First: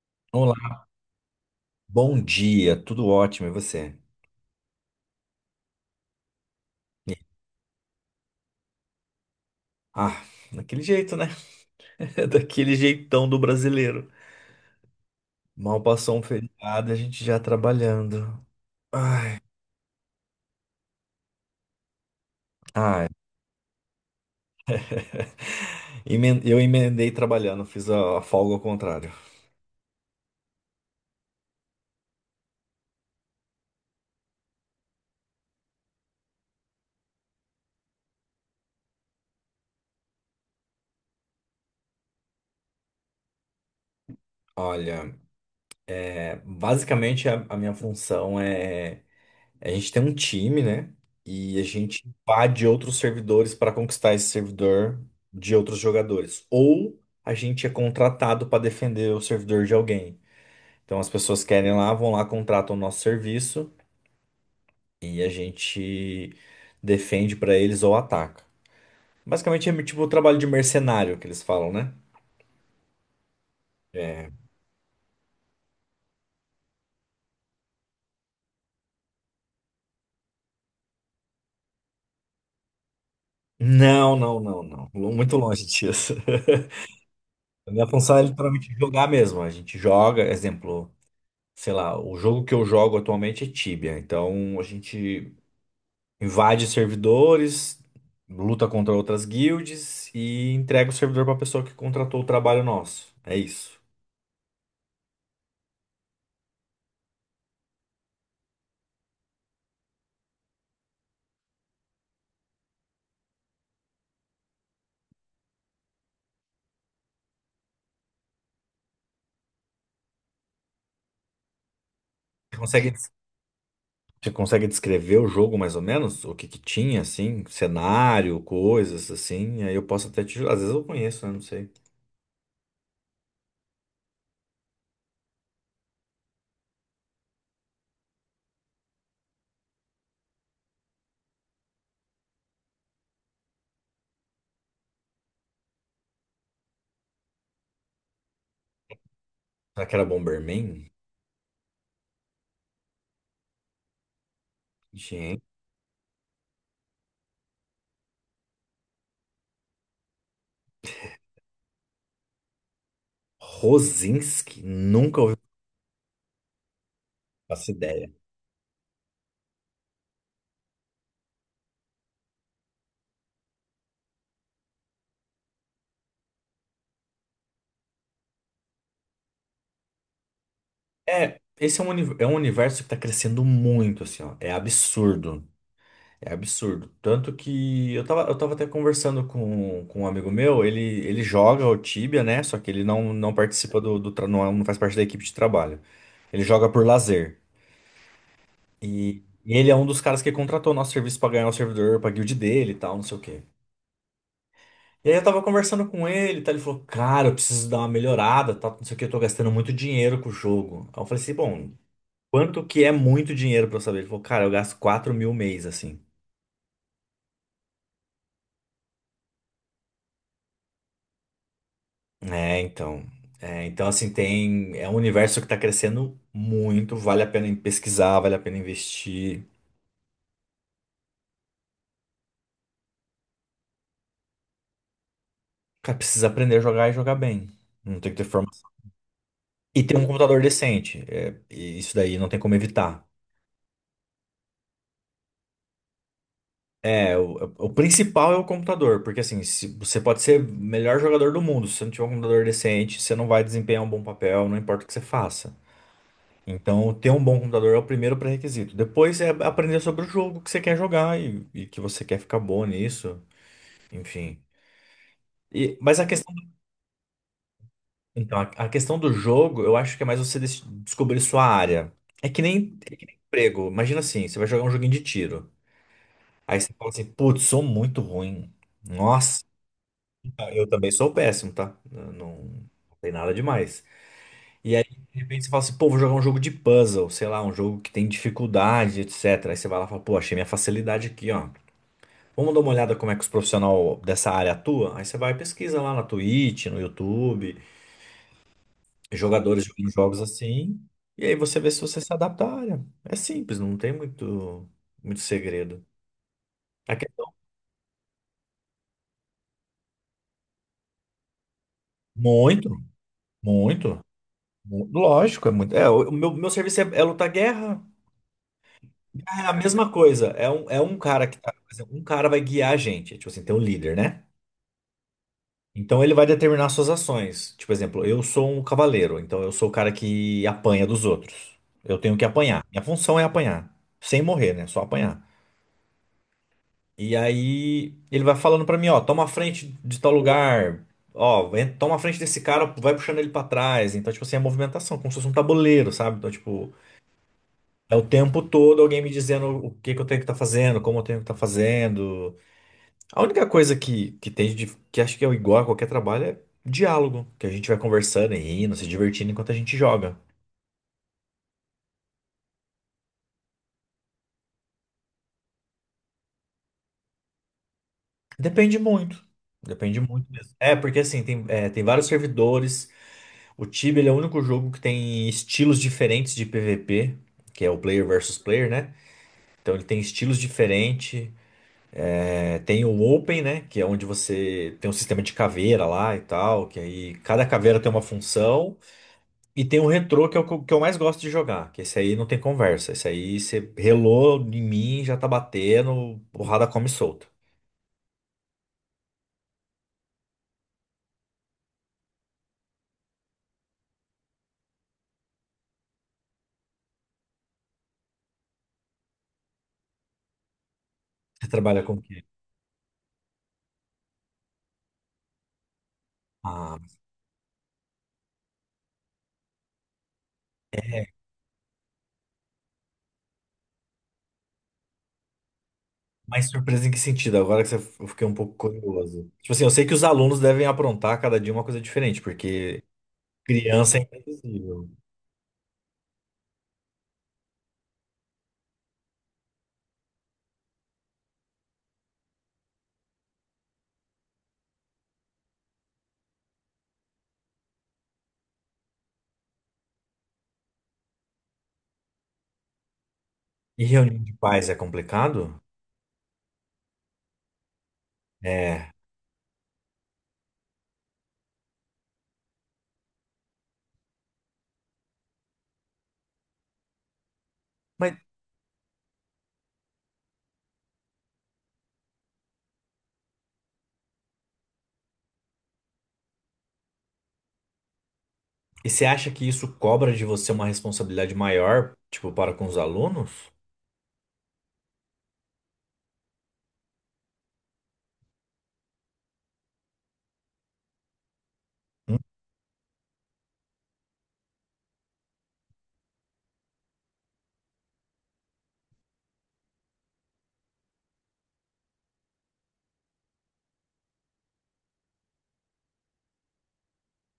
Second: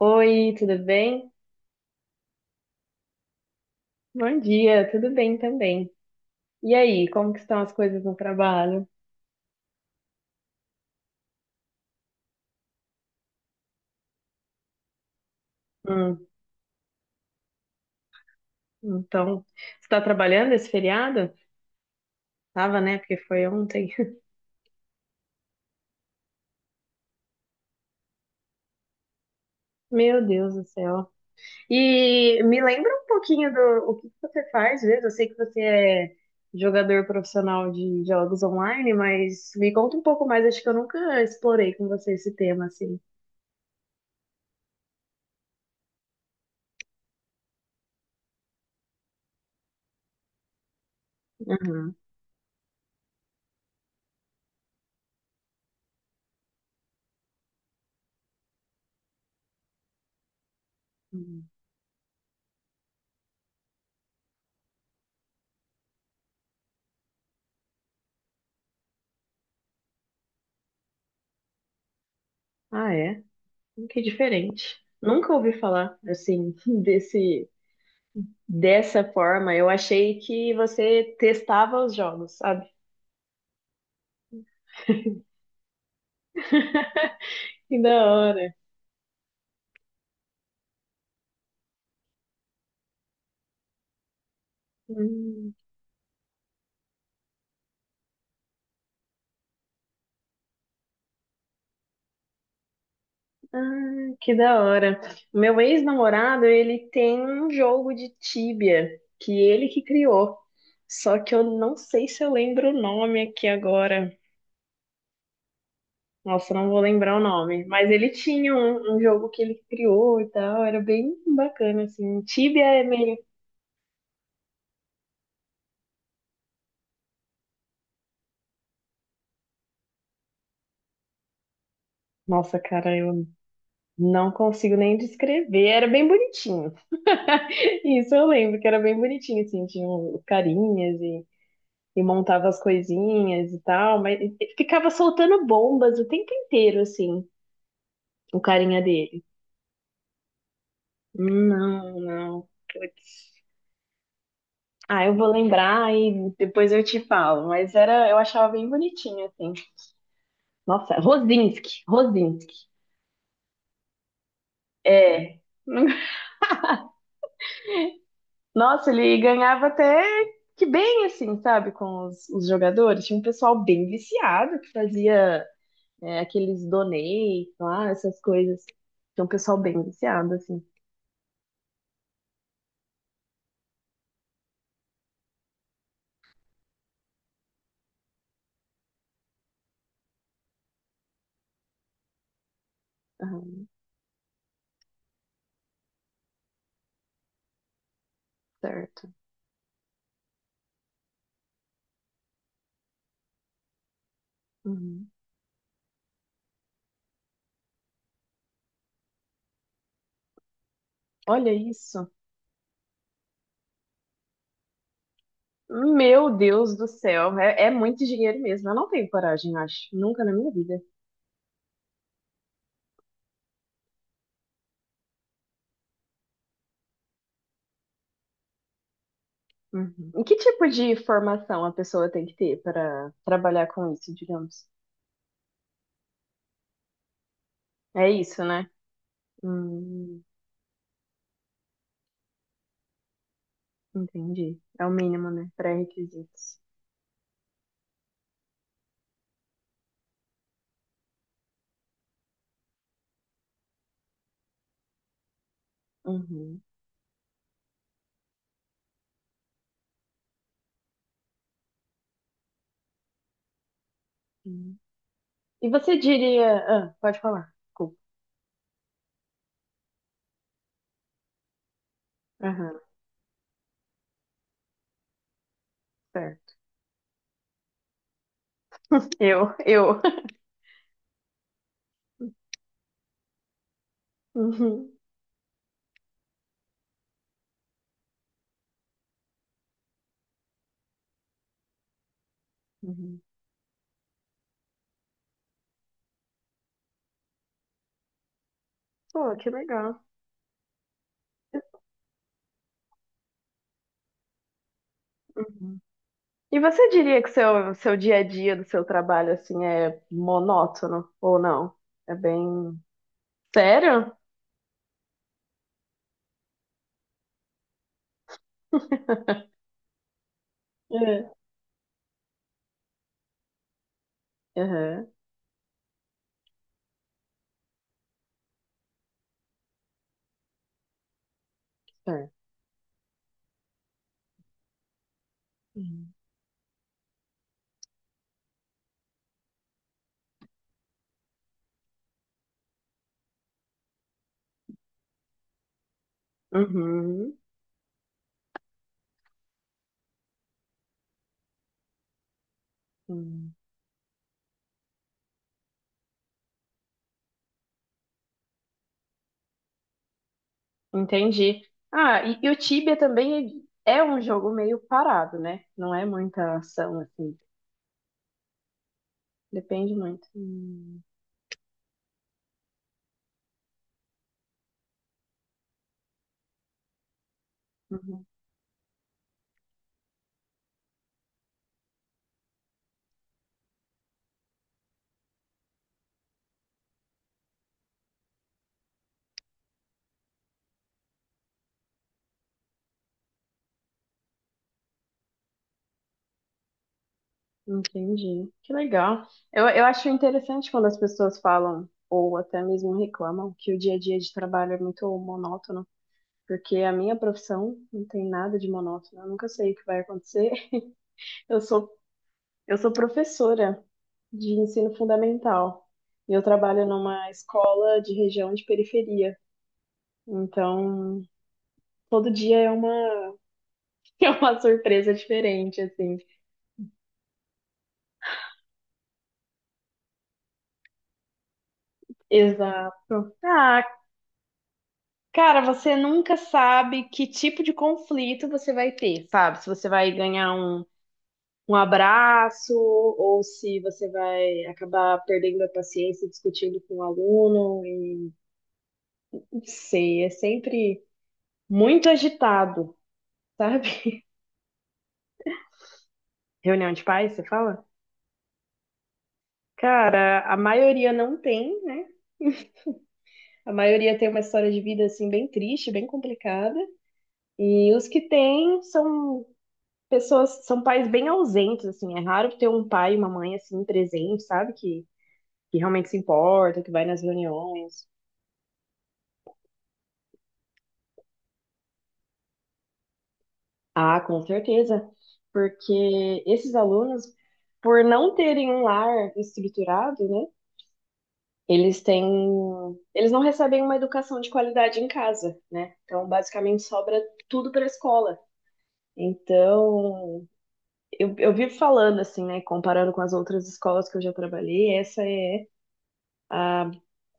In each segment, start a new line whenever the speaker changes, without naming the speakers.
Oi,
Olá,
tudo bem?
bom dia, tudo ótimo, e você?
Bom dia, tudo bem também. E aí,
E-
como que estão as coisas no trabalho?
Ah, daquele jeito, né? Daquele jeitão do brasileiro. Mal passou um
Hum,
feriado, a gente já trabalhando. Ai,
então, você está trabalhando esse feriado? Tava, né?
ai.
Porque foi ontem.
Eu emendei trabalhando, fiz a folga ao contrário.
Meu Deus do céu. E me lembra um pouquinho do o que que você faz mesmo. Eu sei que você é jogador profissional de jogos online, mas me conta um pouco mais. Acho que eu nunca explorei com você esse tema assim.
Olha, basicamente a minha função. A gente tem um time, né? E a
Uhum.
gente invade outros servidores para conquistar esse servidor de outros jogadores. Ou a gente é contratado para defender o servidor de alguém. Então as pessoas
Uhum.
querem lá, vão lá, contratam o nosso serviço e a gente defende pra eles ou ataca. Basicamente é tipo o trabalho de mercenário que eles falam, né?
Ah, é? Que
É.
diferente. Nunca ouvi falar assim desse. Dessa forma, eu achei que você testava os jogos, sabe?
Não, não, não, não. Muito longe disso. A
Que
minha
da
função é
hora.
literalmente jogar mesmo. A gente joga, exemplo, sei lá, o jogo que eu jogo atualmente é Tibia. Então a gente
Hum,
invade servidores, luta contra outras guilds e entrega o servidor pra pessoa que contratou o trabalho nosso. É isso.
ah, que da hora. Meu ex-namorado, ele tem um jogo de Tibia que ele que criou. Só que eu não sei se eu lembro o nome aqui agora. Nossa, não vou lembrar o nome. Mas ele tinha um jogo que ele criou e tal. Era bem bacana, assim. Tibia é
Consegue
meio.
Você consegue descrever o jogo mais ou menos? O que que tinha, assim? Cenário, coisas, assim? Aí eu posso até te ajudar. Às vezes eu conheço, né? Não sei.
Nossa, cara, eu não consigo nem descrever. Era bem bonitinho. Isso eu lembro, que era bem bonitinho, assim, tinha os carinhas e montava as coisinhas e tal, mas e ficava soltando bombas o tempo inteiro, assim, o carinha dele.
Será que era Bomberman?
Não, não, putz. Ah, eu vou
Gente.
lembrar e depois eu te falo, mas era, eu achava bem bonitinho, assim. Nossa, Rosinski, Rosinski,
Rosinski? Nunca ouvi
é.
essa ideia.
Nossa, ele ganhava até que bem, assim, sabe, com os jogadores. Tinha um pessoal bem viciado que fazia é, aqueles donate lá, essas coisas. Tem um pessoal bem viciado, assim.
É, esse é um universo que tá crescendo muito, assim, ó. É absurdo. É absurdo. Tanto que eu tava até conversando com um amigo meu, ele joga o Tibia, né? Só que ele não
Aham,
participa do não faz parte da equipe de trabalho. Ele joga por lazer.
certo.
E ele é um dos caras que contratou nosso serviço pra ganhar o servidor pra guild dele e tal, não sei o quê.
Uhum.
E aí eu tava conversando com ele, tá? Ele falou, cara, eu preciso dar uma melhorada, tá? Não sei o que, eu tô gastando muito dinheiro com o jogo. Aí eu falei assim,
Olha
bom,
isso.
quanto que é muito dinheiro pra eu saber? Ele falou, cara, eu gasto 4.000 mês, assim.
Meu Deus do céu, é, é muito dinheiro mesmo. Eu não tenho coragem, eu acho. Nunca na minha vida.
É, então. É, então, assim, tem. É um universo que tá crescendo muito, vale a pena em pesquisar, vale a pena investir.
Uhum. E que tipo de formação a pessoa tem que ter para trabalhar com isso, digamos?
Cara, precisa aprender a jogar e jogar bem. Não
É
tem que ter
isso,
formação.
né?
E ter um
Hum,
computador decente. É, e isso daí não tem como evitar.
entendi. É o mínimo, né? Pré-requisitos.
É, o principal é o computador, porque assim, se, você pode ser o melhor jogador do mundo, se você não tiver um computador decente, você não vai desempenhar um bom papel, não importa o que você faça.
Uhum.
Então, ter um bom computador é o primeiro pré-requisito. Depois é aprender sobre o jogo que você quer jogar e que você quer ficar bom nisso, enfim.
Uhum. E
E,
você
mas a questão,
diria. Ah, pode falar. Desculpa.
então, a questão do jogo, eu acho que é mais você descobrir sua área. É que nem,
Aham,
é que nem emprego. Imagina assim, você vai jogar um joguinho de tiro.
certo.
Aí você fala assim, putz, sou muito ruim. Nossa.
Eu.
Ah, eu também sou péssimo, tá? Eu Não, não tem nada demais. E aí,
Uhum.
de repente, você fala assim, pô, vou jogar um jogo de puzzle, sei lá, um jogo que tem dificuldade, etc. Aí você vai lá e fala, pô, achei minha facilidade aqui, ó. Vamos dar uma olhada como é
Uhum,
que os profissionais dessa área atuam? Aí você vai e pesquisa lá na Twitch, no YouTube,
pô, que
jogadores jogando
legal.
jogos assim, e aí você vê se você se adapta à área. É simples, não tem muito, muito
Uhum.
segredo.
E você
A
diria que
questão-
seu dia a dia do seu trabalho, assim, é monótono ou não? É bem...
Muito, muito.
Sério?
Lógico, é muito. É, o meu serviço é lutar guerra.
É.
É a mesma coisa. É um cara que tá. Por exemplo, um cara vai guiar a gente. Tipo assim, tem um líder, né?
Uhum.
Então ele vai determinar suas ações. Tipo, por exemplo, eu sou um cavaleiro, então eu sou o cara que apanha dos outros. Eu tenho que
É.
apanhar. Minha função é apanhar. Sem morrer, né? Só apanhar.
Uhum,
E aí ele vai falando pra mim, ó, toma a frente de tal lugar. Ó, toma a frente desse cara, vai puxando ele pra trás. Então, tipo assim, é movimentação, como se fosse um tabuleiro, sabe? Então, tipo,
uhum.
é o tempo todo alguém me dizendo o que que eu tenho que estar fazendo, como eu tenho que estar fazendo. A única
Uhum.
coisa que que acho que é igual a qualquer trabalho é diálogo, que a gente vai conversando e rindo, se divertindo enquanto a gente joga.
Entendi. Ah, e o Tibia também é um jogo meio parado, né? Não é muita ação, assim.
Depende muito.
Depende
Depende
muito.
muito mesmo. É, porque
Hum.
assim, tem vários servidores. O Tibia, ele é o único jogo que tem estilos diferentes de PVP, que é o player
Uhum.
versus player, né? Então ele tem estilos diferentes. É, tem o Open, né? Que é onde você tem um sistema de caveira lá e tal, que aí cada caveira tem uma função. E tem o retrô que é o que eu mais gosto de jogar, que esse aí não tem conversa. Esse aí você relou em mim, já tá batendo, porrada come solta.
Entendi. Que legal. Eu acho interessante quando as pessoas falam, ou até mesmo reclamam, que o dia a dia de trabalho é muito monótono, porque a minha profissão não tem nada de monótono. Eu nunca sei o que vai acontecer.
Você
Eu
trabalha
sou,
com o quê?
eu sou professora de ensino fundamental e eu
Ah,
trabalho numa escola de região de periferia. Então, todo dia é uma, é uma surpresa diferente, assim.
mas surpresa em que sentido? Agora que você, eu fiquei um pouco curioso. Tipo assim, eu sei que os alunos devem aprontar cada dia uma coisa diferente, porque
Exato. Ah,
criança é imprevisível.
cara, você nunca sabe que tipo de conflito você vai ter, sabe? Se você vai ganhar um abraço ou se você vai acabar perdendo a paciência discutindo com o aluno. E... Não sei, é sempre muito agitado,
E reunião
sabe?
de pais é complicado?
Reunião de pais, você fala?
É.
Cara, a maioria não tem, né? A maioria tem uma história de vida assim bem triste, bem complicada. E os
Mas
que têm são pessoas são pais bem ausentes, assim, é raro ter um pai e uma mãe assim presente, sabe? Que realmente se importa, que vai nas reuniões.
e você acha que isso cobra de você uma responsabilidade maior, tipo, para com os alunos?
Ah, com certeza, porque esses alunos, por não terem um lar estruturado, né? Eles têm, eles não recebem uma educação de qualidade em casa, né? Então, basicamente, sobra tudo para a escola. Então, eu vivo falando assim, né? Comparando com as outras escolas que eu já trabalhei, essa é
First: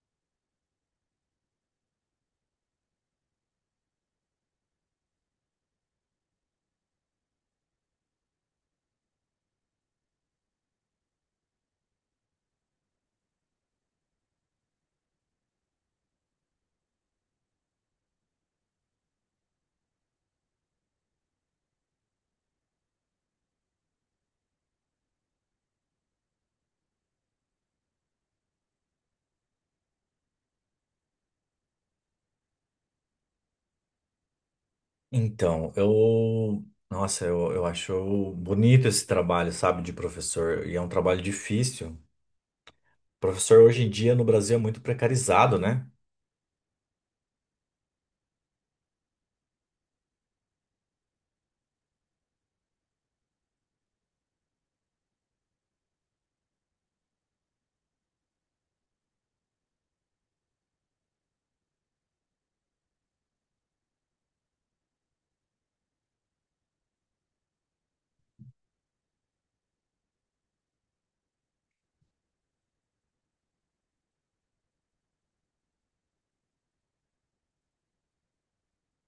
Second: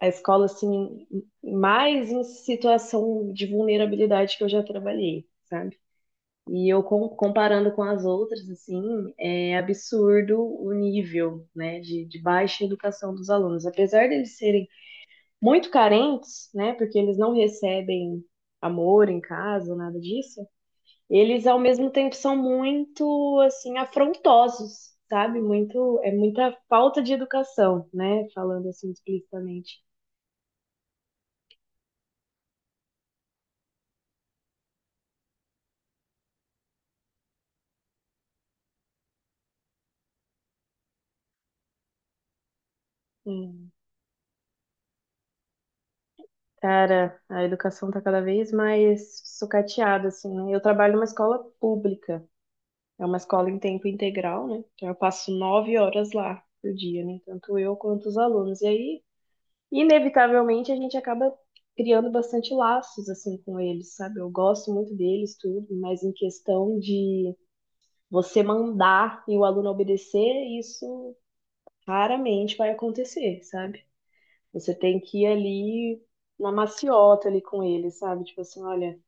a escola assim mais em situação de vulnerabilidade que eu já trabalhei, sabe? E eu com- comparando com as outras, assim, é absurdo o nível, né, de baixa educação dos alunos. Apesar deles serem muito carentes, né, porque eles não recebem amor em casa, nada disso, eles ao mesmo tempo são muito, assim, afrontosos, sabe? Muito, é muita falta de educação, né, falando assim explicitamente.
Então, eu. Nossa, eu acho bonito esse trabalho, sabe, de professor. E é um trabalho difícil. Professor
É.
hoje em dia no Brasil é muito precarizado, né?
Cara, a educação tá cada vez mais sucateada, assim, né? Eu trabalho numa escola pública, é uma escola em tempo integral, né? Então eu passo 9 horas lá por dia, né? Tanto eu quanto os alunos. E aí, inevitavelmente, a gente acaba criando bastante laços, assim, com eles, sabe? Eu gosto muito deles, tudo, mas em questão de você mandar e o aluno obedecer, isso raramente vai acontecer, sabe? Você tem que ir ali na maciota ali com ele, sabe? Tipo assim, olha.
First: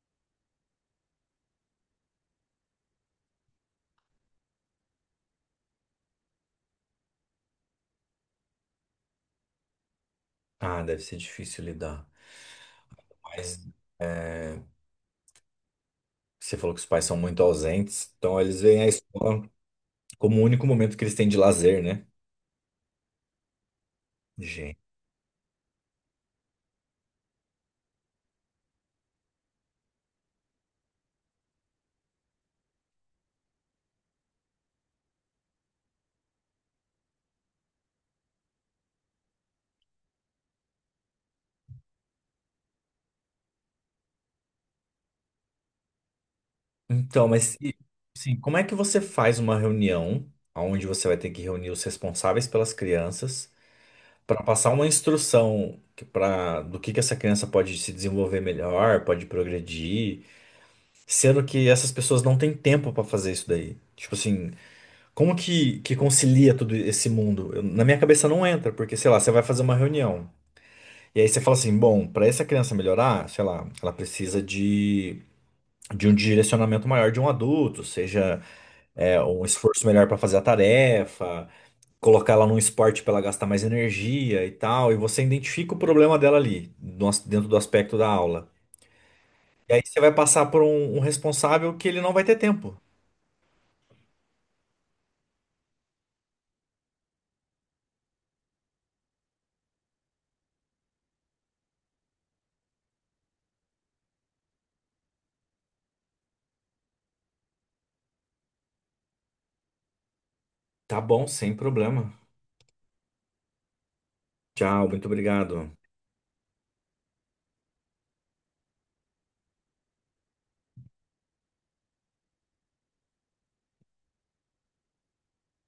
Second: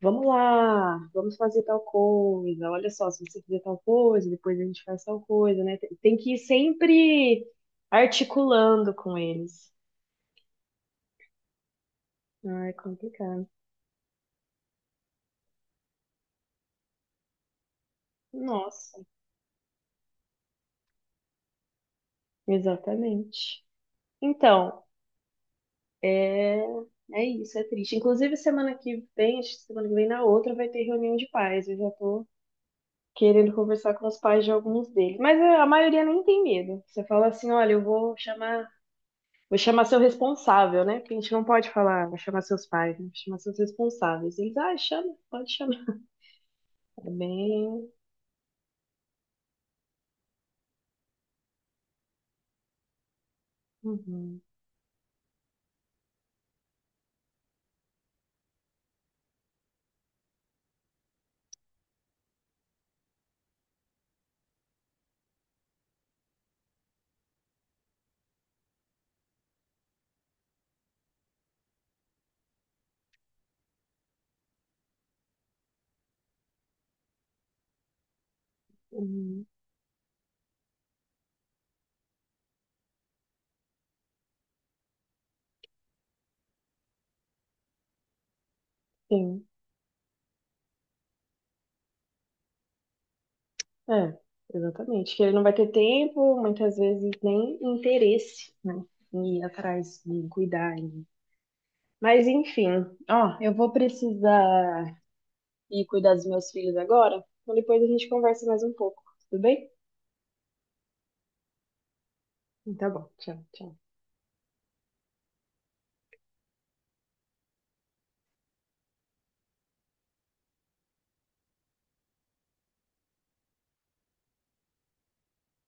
Vamos lá, vamos fazer tal coisa. Olha só, se você fizer tal coisa, depois a gente faz tal coisa, né? Tem que ir sempre articulando com eles.
Ah, deve ser difícil lidar.
Ah, é complicado.
Mas você falou que os pais são muito ausentes, então eles veem a
Nossa,
escola como o único momento que eles têm de lazer, né?
exatamente.
Gente.
Então, é, é isso, é triste. Inclusive, semana que vem, acho que semana que vem, na outra, vai ter reunião de pais. Eu já tô querendo conversar com os pais de alguns deles. Mas é, a maioria nem tem medo. Você fala assim: olha, eu vou chamar. Vou chamar seu responsável, né? Porque a gente não pode falar, vou chamar seus pais, né? Vou chamar seus responsáveis. Eles, ah, chama, pode chamar. É
Então, mas e,
bem.
assim, como é que você faz uma reunião onde você vai ter que reunir os responsáveis pelas crianças?
Uhum,
Para passar uma instrução para do que essa criança pode se desenvolver melhor, pode progredir, sendo que essas pessoas não têm tempo para fazer isso daí. Tipo assim, como que concilia todo esse mundo? Na minha cabeça não entra, porque sei lá, você vai fazer uma reunião e aí você fala assim, bom, para essa criança melhorar, sei lá, ela precisa de um direcionamento maior de um adulto, seja um
uhum,
esforço melhor para fazer a tarefa, colocar ela num esporte para ela gastar mais energia e tal, e você identifica o problema dela ali, no as- dentro do aspecto da aula.
sim,
E aí você vai passar por um responsável que ele não vai ter tempo.
é, exatamente. Que ele não vai ter tempo, muitas vezes nem interesse, né? Em ir atrás, em cuidar. Em- Mas, enfim, ó, eu vou precisar ir cuidar dos meus filhos agora, então depois a gente conversa mais um pouco, tudo bem?
Tá bom, sem problema.
Então, tá bom, tchau, tchau.
Tchau, muito obrigado.